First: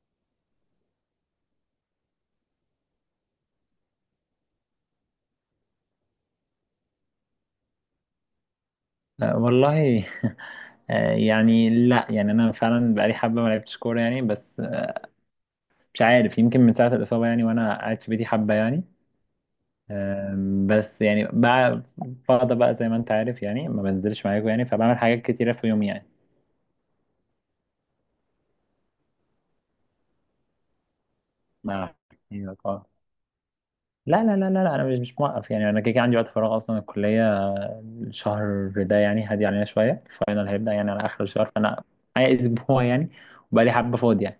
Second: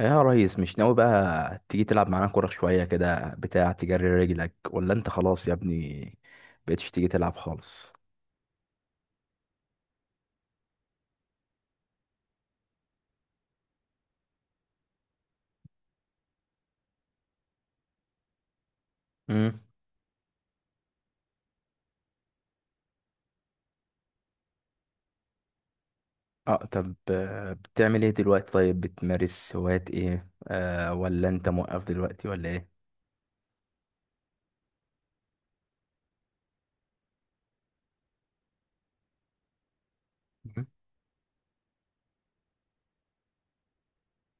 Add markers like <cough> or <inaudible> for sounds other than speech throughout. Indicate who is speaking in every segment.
Speaker 1: يا ريس، مش ناوي بقى تيجي تلعب معانا كورة شوية كده، بتاع تجري رجلك، ولا انت خلاص يا ابني بقيتش تيجي تلعب خالص؟
Speaker 2: آه، والله <laughs> آه، يعني لا يعني انا فعلا بقالي حبه ما لعبتش كوره يعني بس مش عارف يمكن من ساعه الاصابه يعني وانا قاعد في بيتي حبه يعني.
Speaker 1: امم.
Speaker 2: بس يعني بقى فاضي بقى زي ما انت عارف يعني ما بنزلش معاكم يعني، فبعمل حاجات كتيره في يوم يعني.
Speaker 1: اه، طب بتعمل ايه دلوقتي؟ طيب، بتمارس هوايات ايه؟ ولا انت موقف
Speaker 2: مع
Speaker 1: دلوقتي ولا ايه؟
Speaker 2: لا لا لا لا لا، انا مش موقف يعني، انا كده كده عندي وقت فراغ اصلا. الكليه الشهر ده يعني هادي علينا شويه، الفاينل
Speaker 1: مم.
Speaker 2: هيبدا يعني على اخر الشهر، فانا معايا <laughs> اسبوع يعني، وبقى لي حبه فاضي يعني.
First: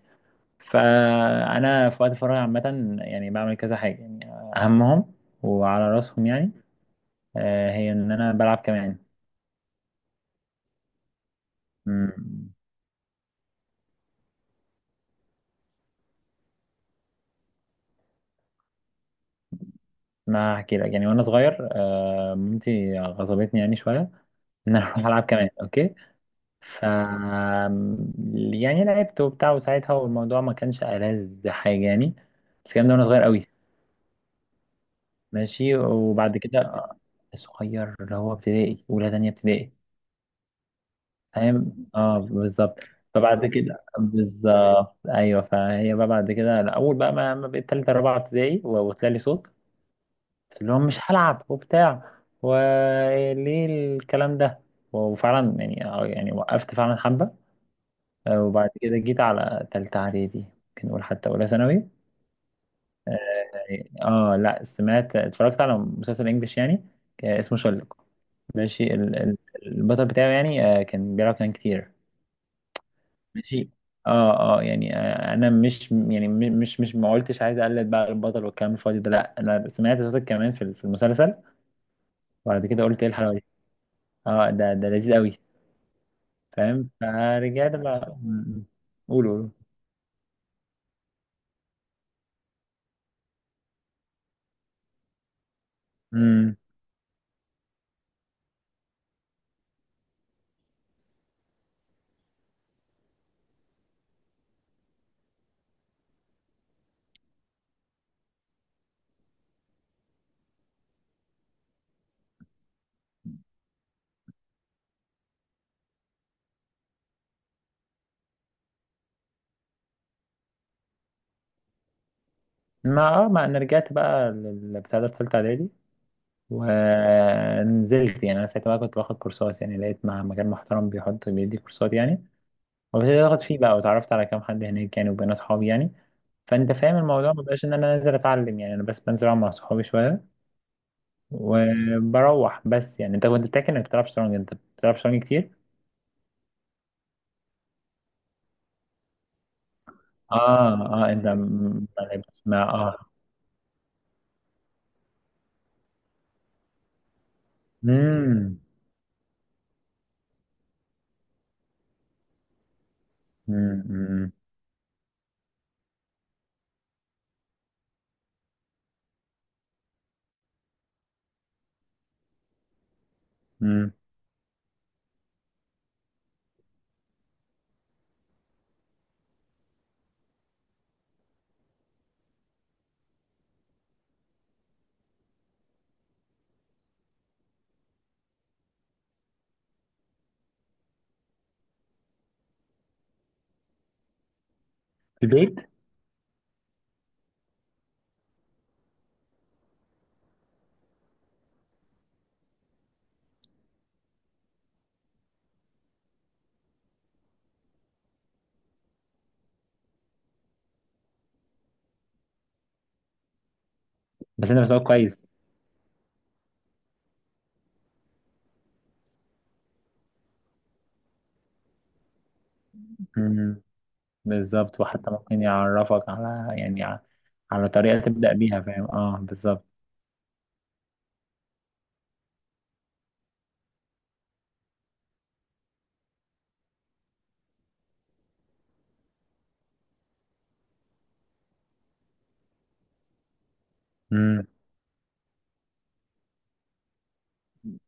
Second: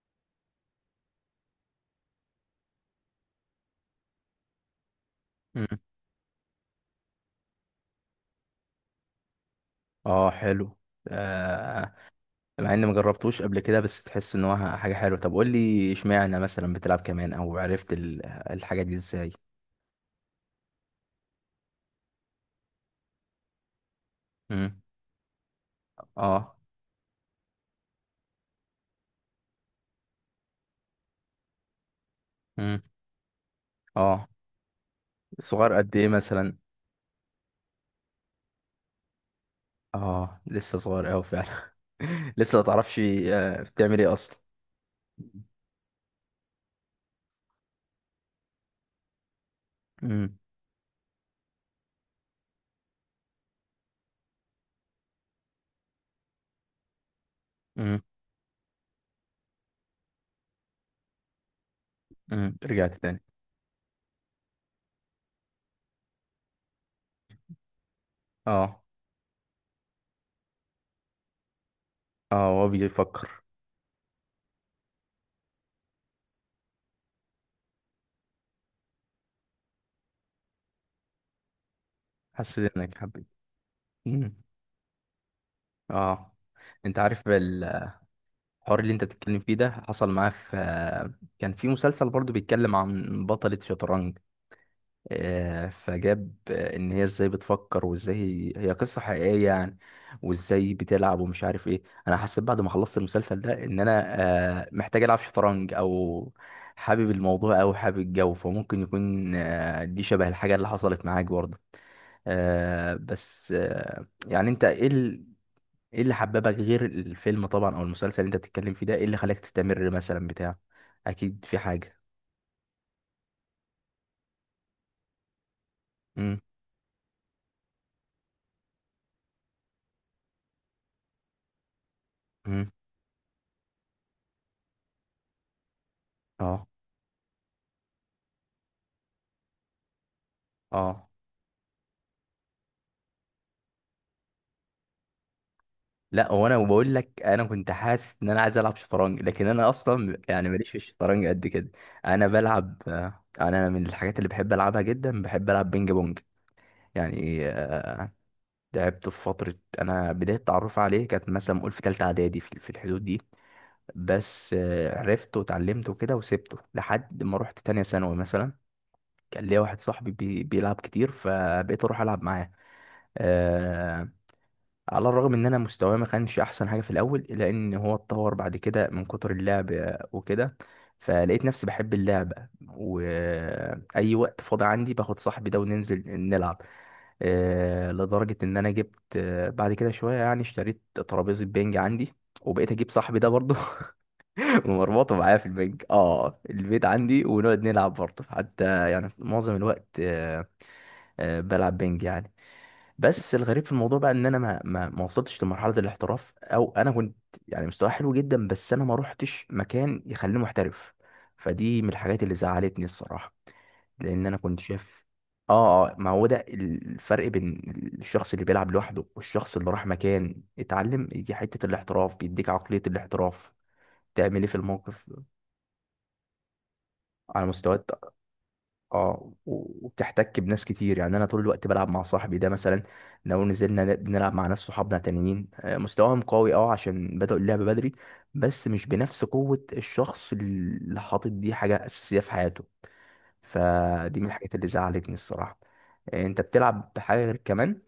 Speaker 2: فانا في وقت فراغي عامه يعني بعمل كذا حاجه يعني. اهمهم
Speaker 1: مم.
Speaker 2: وعلى راسهم يعني هي ان انا بلعب كمان.
Speaker 1: اه، حلو. آه.
Speaker 2: مم.
Speaker 1: مع اني مجربتوش قبل كده بس تحس ان هو حاجة حلوة. طب قول لي، اشمعنى مثلا بتلعب كمان؟ او عرفت الحاجة دي ازاي؟
Speaker 2: ما هحكي لك، يعني وانا صغير مامتي غصبتني يعني شويه ان
Speaker 1: امم.
Speaker 2: انا <laughs> اروح العب كمان. اوكي،
Speaker 1: اه.
Speaker 2: ف يعني لعبت وبتاع، وساعتها والموضوع ما كانش ألذ حاجه يعني. بس
Speaker 1: امم.
Speaker 2: الكلام ده وانا صغير قوي.
Speaker 1: اه، صغير
Speaker 2: ماشي،
Speaker 1: قد ايه
Speaker 2: وبعد
Speaker 1: مثلا؟
Speaker 2: كده صغير اللي هو ابتدائي، اولى تانية ابتدائي.
Speaker 1: اه، لسه صغير اوي فعلا.
Speaker 2: فاهم، اه
Speaker 1: <laughs> لسه ما
Speaker 2: بالظبط.
Speaker 1: تعرفش
Speaker 2: فبعد كده
Speaker 1: بتعمل ايه اصلا.
Speaker 2: بالظبط، ايوه. فهي بقى بعد كده أنا اول بقى ما بقيت تالتة رابعة ابتدائي، و- وطلع لي صوت.
Speaker 1: امم.
Speaker 2: قلت لهم مش هلعب وبتاع، وليه الكلام ده. وفعلا يعني، يعني وقفت فعلا حبة.
Speaker 1: امم.
Speaker 2: وبعد كده جيت على تالتة اعدادي، ممكن نقول حتى اولى ثانوي.
Speaker 1: رجعت تاني؟
Speaker 2: اه، لا، سمعت اتفرجت على مسلسل انجلش يعني اسمه شلق.
Speaker 1: اه،
Speaker 2: ماشي البطل بتاعه يعني كان بيلعب كان كتير.
Speaker 1: اه، هو بيفكر.
Speaker 2: ماشي. اه اه يعني، انا مش يعني مش ما قلتش عايز اقلد بقى البطل والكلام الفاضي ده، لا انا سمعت صوتك كمان في المسلسل. وبعد
Speaker 1: حسيت
Speaker 2: كده
Speaker 1: انك
Speaker 2: قلت، ايه
Speaker 1: حبيت.
Speaker 2: الحلاوه دي؟
Speaker 1: امم.
Speaker 2: اه، ده لذيذ قوي.
Speaker 1: اه،
Speaker 2: فاهم،
Speaker 1: انت عارف
Speaker 2: فرجعت
Speaker 1: الحوار
Speaker 2: بقى م- م.
Speaker 1: اللي انت
Speaker 2: قولوا
Speaker 1: بتتكلم
Speaker 2: قولوا.
Speaker 1: فيه ده حصل معاه في، كان في مسلسل برضو بيتكلم عن بطلة شطرنج. فجاب
Speaker 2: امم.
Speaker 1: ان هي ازاي بتفكر، وازاي هي قصة حقيقية يعني، وازاي بتلعب ومش عارف ايه. انا حسيت بعد ما خلصت المسلسل ده ان انا محتاج العب شطرنج، او حابب الموضوع او حابب الجو، فممكن يكون دي شبه الحاجة اللي حصلت معاك برضه. بس يعني ايه اللي حببك غير الفيلم طبعا، او المسلسل اللي انت بتتكلم فيه ده، ايه اللي خلاك تستمر مثلا بتاع؟ اكيد في حاجة.
Speaker 2: ما انا رجعت بقى للبتاع ده في ثالثه اعدادي.
Speaker 1: امم.
Speaker 2: ونزلت، يعني انا ساعتها بقى كنت باخد كورسات يعني، لقيت مع مكان محترم بيحط بيدي كورسات يعني،
Speaker 1: امم.
Speaker 2: وابتديت اخد فيه بقى، واتعرفت على كام حد هناك يعني، وبقينا اصحاب يعني.
Speaker 1: اه.
Speaker 2: فانت فاهم الموضوع ما بقاش ان انا نازل اتعلم يعني، انا بس بنزل العب مع صحابي شويه
Speaker 1: اه،
Speaker 2: وبروح بس، يعني انت كنت بتحكي انك بتلعب شطرنج، انت بتلعب شطرنج كتير؟
Speaker 1: لا، وانا بقول لك انا كنت حاسس ان انا عايز العب شطرنج، لكن انا اصلا يعني ماليش في
Speaker 2: اه اه،
Speaker 1: الشطرنج
Speaker 2: انت
Speaker 1: قد كده.
Speaker 2: ما
Speaker 1: انا
Speaker 2: لعبتش مع
Speaker 1: بلعب آه، انا من الحاجات اللي بحب العبها جدا بحب العب بينج بونج. يعني
Speaker 2: امم.
Speaker 1: لعبته في فتره. انا بدايه تعرف عليه كانت مثلا قول في تالتة اعدادي، في الحدود دي.
Speaker 2: امم.
Speaker 1: بس عرفته وتعلمته كده وسبته لحد ما رحت تانية ثانوي مثلا. كان ليا واحد صاحبي بيلعب كتير، فبقيت اروح العب معاه.
Speaker 2: امم.
Speaker 1: آه، على الرغم ان انا مستواه ما كانش احسن حاجه في الاول، الا ان هو اتطور بعد كده من كتر اللعب وكده. فلقيت نفسي بحب اللعبه، واي وقت فاضي عندي باخد صاحبي ده وننزل نلعب. لدرجه ان انا جبت بعد كده شويه يعني اشتريت ترابيزه بينج عندي، وبقيت اجيب صاحبي ده برضه. <laughs> ومربوطه
Speaker 2: في
Speaker 1: معايا في
Speaker 2: البيت.
Speaker 1: البنج اه البيت عندي، ونقعد نلعب برضه، حتى يعني معظم الوقت بلعب بنج يعني. بس الغريب في الموضوع بقى ان انا ما وصلتش لمرحله الاحتراف، او انا كنت يعني مستواي حلو جدا، بس انا ما روحتش مكان يخليني محترف. فدي من الحاجات اللي زعلتني الصراحه، لان انا
Speaker 2: بس
Speaker 1: كنت
Speaker 2: انت مستواك
Speaker 1: شايف.
Speaker 2: كويس.
Speaker 1: اه، اه، ما هو ده الفرق بين الشخص اللي بيلعب لوحده والشخص اللي راح مكان اتعلم، يجي حته الاحتراف بيديك عقليه الاحتراف
Speaker 2: امم.
Speaker 1: تعمل ايه في
Speaker 2: بالظبط،
Speaker 1: الموقف.
Speaker 2: وحتى ممكن يعرفك على يعني،
Speaker 1: على
Speaker 2: على
Speaker 1: مستويات.
Speaker 2: طريقه تبدا بيها. فاهم، اه
Speaker 1: اه،
Speaker 2: بالظبط.
Speaker 1: وبتحتك بناس كتير. يعني انا طول الوقت بلعب مع صاحبي ده مثلا، لو نزلنا بنلعب مع ناس صحابنا تانيين مستواهم قوي، اه، عشان بدأوا اللعبة بدري، بس مش بنفس قوة الشخص اللي حاطط دي حاجة أساسية في حياته. فدي من الحاجات اللي زعلتني الصراحة. انت بتلعب بحاجة غير كمان؟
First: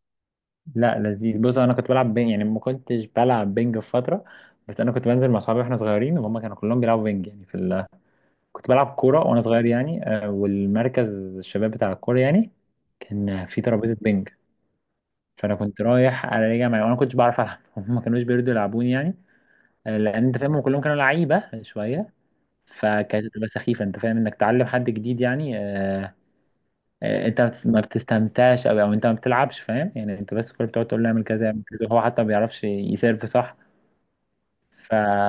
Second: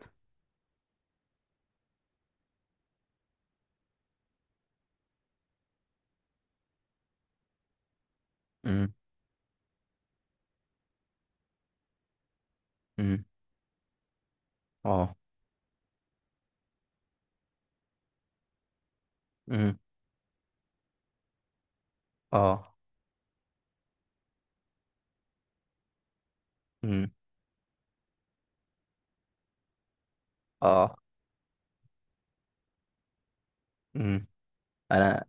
Speaker 2: لا لذيذ، بص انا كنت بلعب بينج يعني، ما كنتش بلعب بينج في فتره. بس انا كنت بنزل مع صحابي واحنا صغيرين، وهم كانوا كلهم بيلعبوا بينج يعني كنت بلعب
Speaker 1: امم.
Speaker 2: كوره وانا صغير يعني والمركز الشباب بتاع الكوره يعني،
Speaker 1: امم.
Speaker 2: كان في ترابيزه بينج.
Speaker 1: اه.
Speaker 2: فانا كنت رايح راجع معايا، وانا ما كنتش بعرف العب <laughs> هم ما كانوش بيرضوا يلعبوني يعني
Speaker 1: امم.
Speaker 2: لان انت فاهم هم كلهم كانوا لعيبه شويه.
Speaker 1: اه.
Speaker 2: فكانت بتبقى سخيفه، انت فاهم انك تعلم حد جديد يعني،
Speaker 1: امم.
Speaker 2: انت ما بتستمتعش او انت ما بتلعبش، فاهم يعني انت بس كل بتقعد
Speaker 1: اه.
Speaker 2: تقول له اعمل كذا اعمل كذا، وهو حتى ما بيعرفش يسيرف صح.
Speaker 1: امم.
Speaker 2: فا
Speaker 1: انا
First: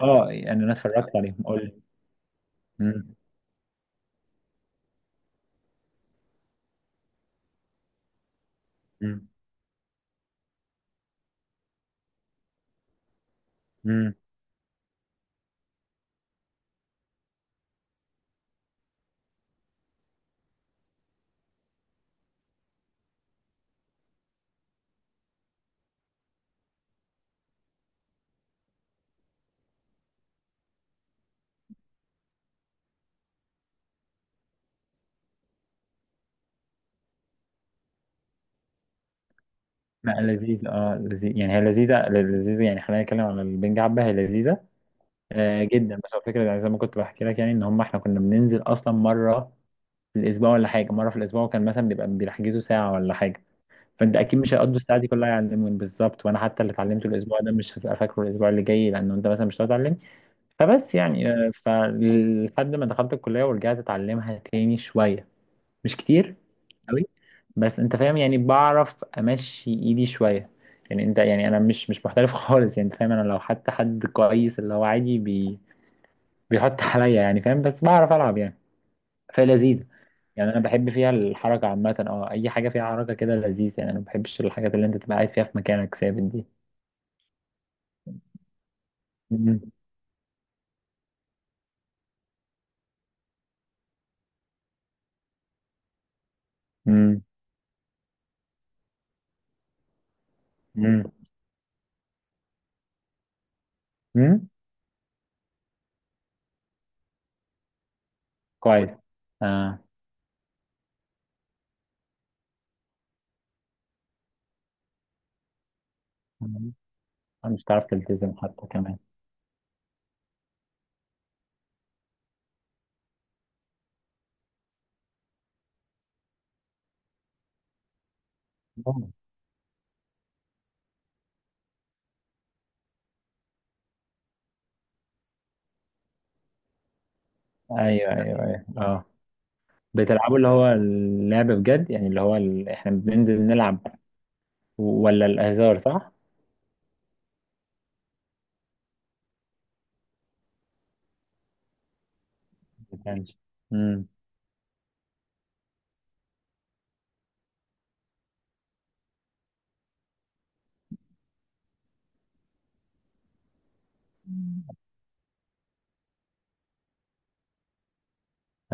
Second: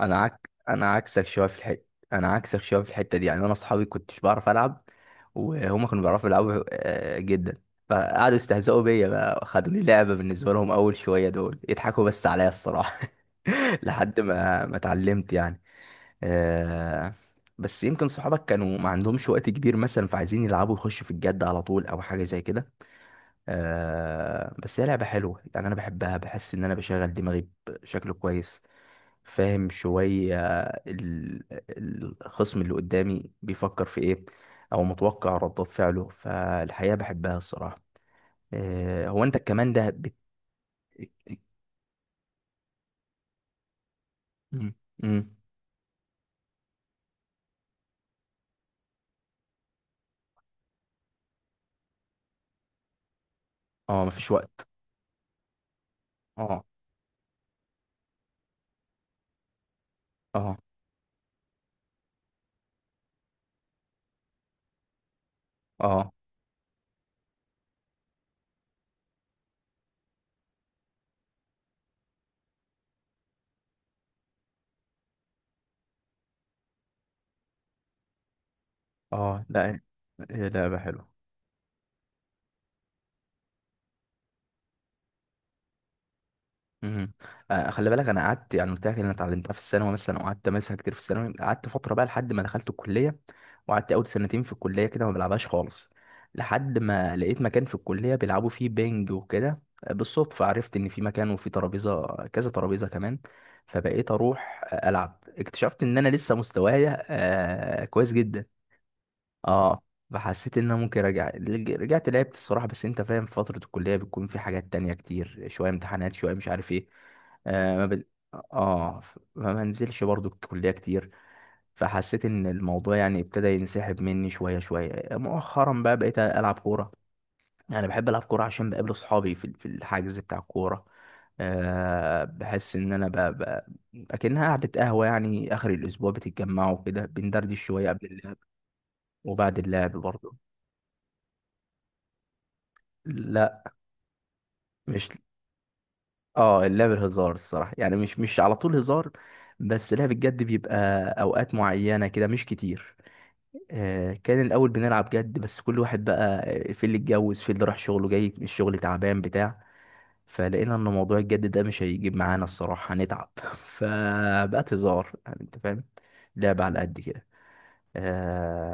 Speaker 2: اه يعني انا
Speaker 1: انا
Speaker 2: اتفرجت
Speaker 1: عكسك
Speaker 2: عليهم،
Speaker 1: شويه في
Speaker 2: قول لي.
Speaker 1: الحته. انا عكسك شويه في
Speaker 2: مم.
Speaker 1: الحته دي، يعني انا اصحابي كنتش بعرف العب، وهما كانوا بيعرفوا يلعبوا جدا. فقعدوا يستهزئوا بيا
Speaker 2: مم.
Speaker 1: بقى، خدوا لي لعبه بالنسبه لهم، اول شويه دول يضحكوا بس عليا الصراحه. <laughs>
Speaker 2: مم.
Speaker 1: لحد ما اتعلمت يعني. آه، بس يمكن صحابك كانوا ما عندهمش وقت كبير مثلا، فعايزين يلعبوا يخشوا في الجد على طول او حاجه زي كده. بس هي لعبه حلوه، يعني انا بحبها، بحس ان انا بشغل دماغي بشكل كويس. فاهم شوية ال- الخصم اللي قدامي بيفكر في ايه، او متوقع ردات فعله، فالحقيقة بحبها الصراحة. هو انت كمان ده
Speaker 2: لا لذيذ، لذيذ يعني، هي لذيذه لذيذه يعني. خلينا نتكلم عن البنج حبه، هي لذيذه
Speaker 1: مم. مم.
Speaker 2: جدا. بس هو الفكره يعني، زي ما كنت بحكي لك يعني، ان هم احنا كنا بننزل اصلا مره في الاسبوع، ولا حاجه، مره في الاسبوع. وكان مثلا بيبقى بيحجزوا ساعه ولا حاجه،
Speaker 1: اه،
Speaker 2: فانت
Speaker 1: مفيش
Speaker 2: اكيد مش
Speaker 1: وقت.
Speaker 2: هيقضوا الساعه دي كلها يعلموني بالظبط. وانا حتى
Speaker 1: اه،
Speaker 2: اللي اتعلمته الاسبوع ده مش هبقى فاكره الاسبوع اللي جاي، لانه انت مثلا مش هتعلمني.
Speaker 1: اه،
Speaker 2: فبس يعني، فلحد ما دخلت الكليه ورجعت اتعلمها تاني شويه، مش
Speaker 1: اه،
Speaker 2: كتير قوي. بس انت فاهم يعني بعرف امشي ايدي شويه يعني، انت يعني انا مش محترف <laughs> خالص يعني. انت فاهم انا لو حتى حد كويس اللي هو عادي بيحط عليا، يعني فاهم بس بعرف العب يعني.
Speaker 1: اه، لا،
Speaker 2: فلذيذة.
Speaker 1: هي
Speaker 2: يعني انا
Speaker 1: لعبة
Speaker 2: بحب
Speaker 1: حلوة.
Speaker 2: فيها الحركة عامة، اه اي حاجة فيها حركة كده لذيذ يعني، انا ما بحبش الحاجات اللي انت تبقى قاعد فيها في مكانك ثابت دي.
Speaker 1: مهم. خلي بالك، انا قعدت يعني قلت لك ان انا اتعلمتها في
Speaker 2: مم.
Speaker 1: الثانوي مثلا، وقعدت امارسها كتير في الثانوي، قعدت فتره بقى لحد ما دخلت الكليه، وقعدت اول سنتين في الكليه كده ما بلعبهاش خالص، لحد ما
Speaker 2: مم.
Speaker 1: لقيت مكان في الكليه بيلعبوا فيه بينج وكده. بالصدفه عرفت ان في
Speaker 2: مم.
Speaker 1: مكان وفي ترابيزه، كذا ترابيزه كمان. فبقيت
Speaker 2: مم.
Speaker 1: اروح العب، اكتشفت ان انا لسه مستوايا كويس جدا.
Speaker 2: كويس، اه.
Speaker 1: اه. فحسيت ان انا ممكن ارجع رجعت لعبت الصراحه، بس انت فاهم فتره الكليه بتكون في حاجات تانية كتير، شويه امتحانات شويه مش عارف
Speaker 2: مم.
Speaker 1: ايه.
Speaker 2: مش
Speaker 1: آه ما
Speaker 2: هتعرف
Speaker 1: بن...
Speaker 2: تلتزم حتى كمان.
Speaker 1: اه، ما بنزلش برضو الكليه كتير. فحسيت ان الموضوع يعني ابتدى ينسحب مني شويه شويه مؤخرا، بقى بقيت العب كوره. انا بحب العب كوره عشان بقابل
Speaker 2: مم.
Speaker 1: اصحابي في الحجز بتاع الكوره. أه، بحس ان انا اكنها قعده قهوه. يعني اخر الاسبوع بتتجمعوا كده بندردش شويه قبل
Speaker 2: ايوه
Speaker 1: اللعب،
Speaker 2: ايوه ايوه، اه.
Speaker 1: وبعد اللعب برضه.
Speaker 2: بتلعبوا اللي هو اللعب بجد يعني، اللي هو احنا بننزل
Speaker 1: لا،
Speaker 2: نلعب،
Speaker 1: مش
Speaker 2: ولا الهزار صح؟
Speaker 1: اه اللعبة هزار الصراحة، يعني مش على طول هزار. بس لعب الجد بيبقى اوقات معينة كده مش كتير.
Speaker 2: ما كانش. مم.
Speaker 1: كان الاول بنلعب جد، بس كل واحد بقى في اللي اتجوز، في اللي راح شغله جاي من الشغل تعبان بتاع. فلقينا ان موضوع الجد ده مش هيجيب معانا الصراحة، هنتعب. <laughs> فبقت هزار، يعني انت فاهم، لعبة على قد كده.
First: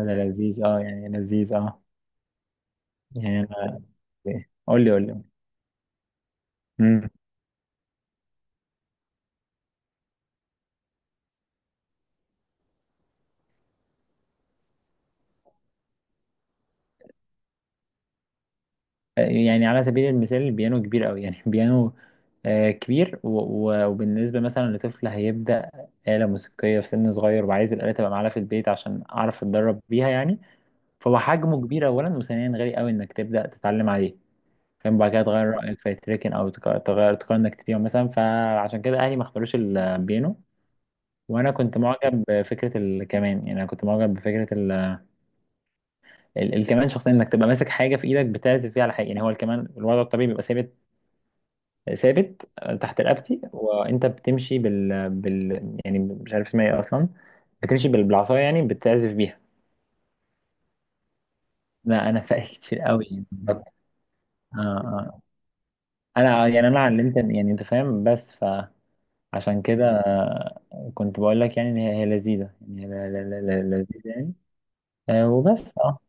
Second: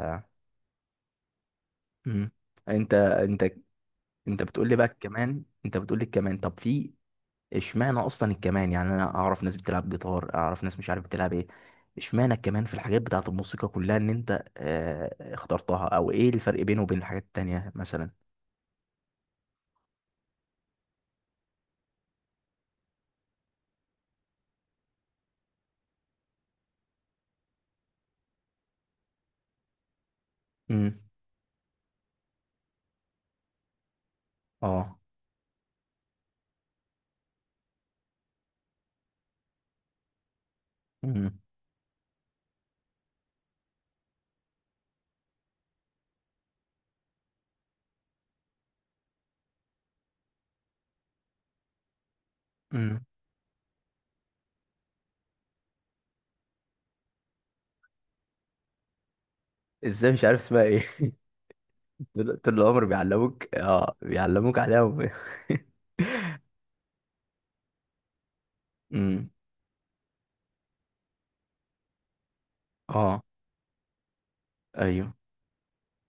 Speaker 2: هذا لذيذ، اه يعني لذيذ، اه
Speaker 1: مم. انت
Speaker 2: يعني
Speaker 1: انت انت بتقول لي
Speaker 2: قول
Speaker 1: بقى
Speaker 2: لي قول
Speaker 1: كمان، انت بتقول لي كمان، طب في
Speaker 2: لي.
Speaker 1: اشمعنى اصلا الكمان؟ يعني انا اعرف ناس بتلعب جيتار، اعرف ناس مش عارف بتلعب ايه. اشمعنى الكمان في الحاجات بتاعت الموسيقى كلها ان انت اخترتها، او ايه الفرق بينه وبين الحاجات التانية مثلا؟
Speaker 2: يعني على سبيل المثال البيانو كبير قوي يعني <laughs> بيانو كبير، وبالنسبة مثلا لطفل هيبدأ آلة موسيقية في سن صغير، وعايز الآلة تبقى معاه في البيت عشان أعرف أتدرب بيها يعني.
Speaker 1: امم.
Speaker 2: فهو حجمه كبير أولا، وثانيا غالي قوي إنك تبدأ تتعلم عليه. فاهم،
Speaker 1: اه.
Speaker 2: بعد كده تغير رأيك فيتركن، أو تق- تغير تقرر إنك تبيعه مثلا، فعشان كده أهلي ما اختاروش البيانو.
Speaker 1: امم.
Speaker 2: وأنا كنت معجب بفكرة الكمان يعني، أنا كنت معجب بفكرة الكمان شخصيا، إنك تبقى ماسك حاجة في إيدك بتعزف فيها على حاجة يعني. هو الكمان الوضع الطبيعي بيبقى ثابت تحت
Speaker 1: امم.
Speaker 2: رقبتي، وانت بتمشي يعني مش عارف اسمها ايه اصلا، بتمشي بالعصايه يعني بتعزف بيها.
Speaker 1: ازاي مش عارف اسمها ايه؟ <laughs>
Speaker 2: لا انا
Speaker 1: طول
Speaker 2: فايق
Speaker 1: طول
Speaker 2: كتير
Speaker 1: العمر
Speaker 2: قوي يعني،
Speaker 1: بيعلموك، اه، بيعلموك
Speaker 2: آه
Speaker 1: عليها <laughs>
Speaker 2: آه. انا يعني انا علمت، يعني انت فاهم بس،
Speaker 1: امم.
Speaker 2: فعشان كده كنت بقول لك يعني ان هي هي لذيذه يعني، هي
Speaker 1: اه.
Speaker 2: لذيذه يعني.
Speaker 1: ايوه.
Speaker 2: وبس، اه.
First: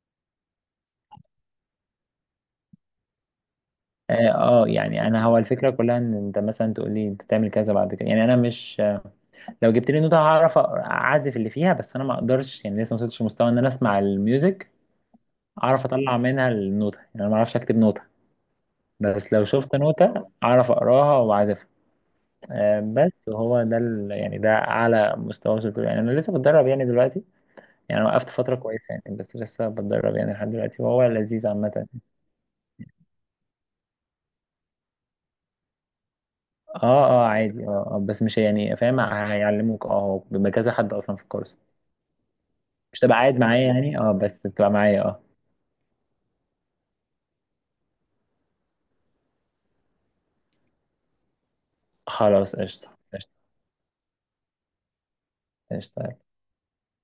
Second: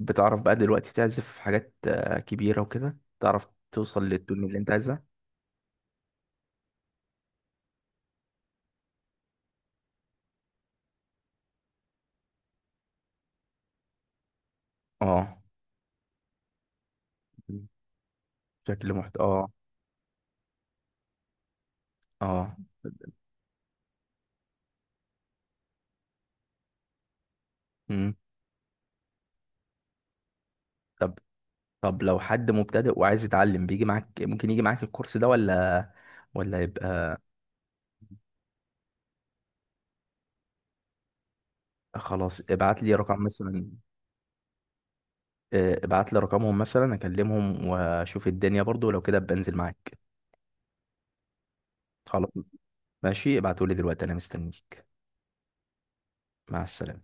Speaker 1: بتعرف بقى دلوقتي تعزف حاجات كبيرة وكده؟ تعرف توصل
Speaker 2: اه،
Speaker 1: للتون اللي انت عايزها؟
Speaker 2: يعني انا هو الفكره كلها ان انت مثلا تقول لي انت تعمل كذا بعد كده يعني، انا مش لو جبت لي نوتة هعرف اعزف اللي فيها. بس انا ما اقدرش يعني، لسه ما وصلتش لمستوى ان انا اسمع الميوزك
Speaker 1: اه.
Speaker 2: اعرف اطلع منها النوتة، يعني انا ما اعرفش
Speaker 1: مم.
Speaker 2: اكتب نوتة.
Speaker 1: شكل محت
Speaker 2: بس لو
Speaker 1: اه،
Speaker 2: شفت نوتة اعرف اقراها واعزفها.
Speaker 1: اه.
Speaker 2: بس هو ده يعني ده اعلى مستوى وصلت له يعني، انا لسه بتدرب يعني دلوقتي. يعني أنا
Speaker 1: مم.
Speaker 2: وقفت فترة كويسة يعني، بس لسه بتدرب يعني لحد دلوقتي، وهو
Speaker 1: طب،
Speaker 2: لذيذ عامة.
Speaker 1: لو حد مبتدئ وعايز يتعلم بيجي معاك؟ ممكن يجي معاك الكورس ده ولا
Speaker 2: اه،
Speaker 1: يبقى...
Speaker 2: اه عادي، اه بس مش يعني فاهم، هيعلموك اه. هو بيبقى كذا حد اصلا في الكورس،
Speaker 1: خلاص، ابعت لي
Speaker 2: مش تبقى
Speaker 1: رقم
Speaker 2: قاعد معايا
Speaker 1: مثلا.
Speaker 2: يعني، اه بس بتبقى معايا اه.
Speaker 1: ابعت لي رقمهم مثلا اكلمهم واشوف الدنيا برضو، لو كده بنزل معاك. خلاص،
Speaker 2: خلاص، قشطة قشطة.
Speaker 1: ماشي، ابعتولي دلوقتي انا مستنيك.
Speaker 2: قشطة.
Speaker 1: مع السلامة.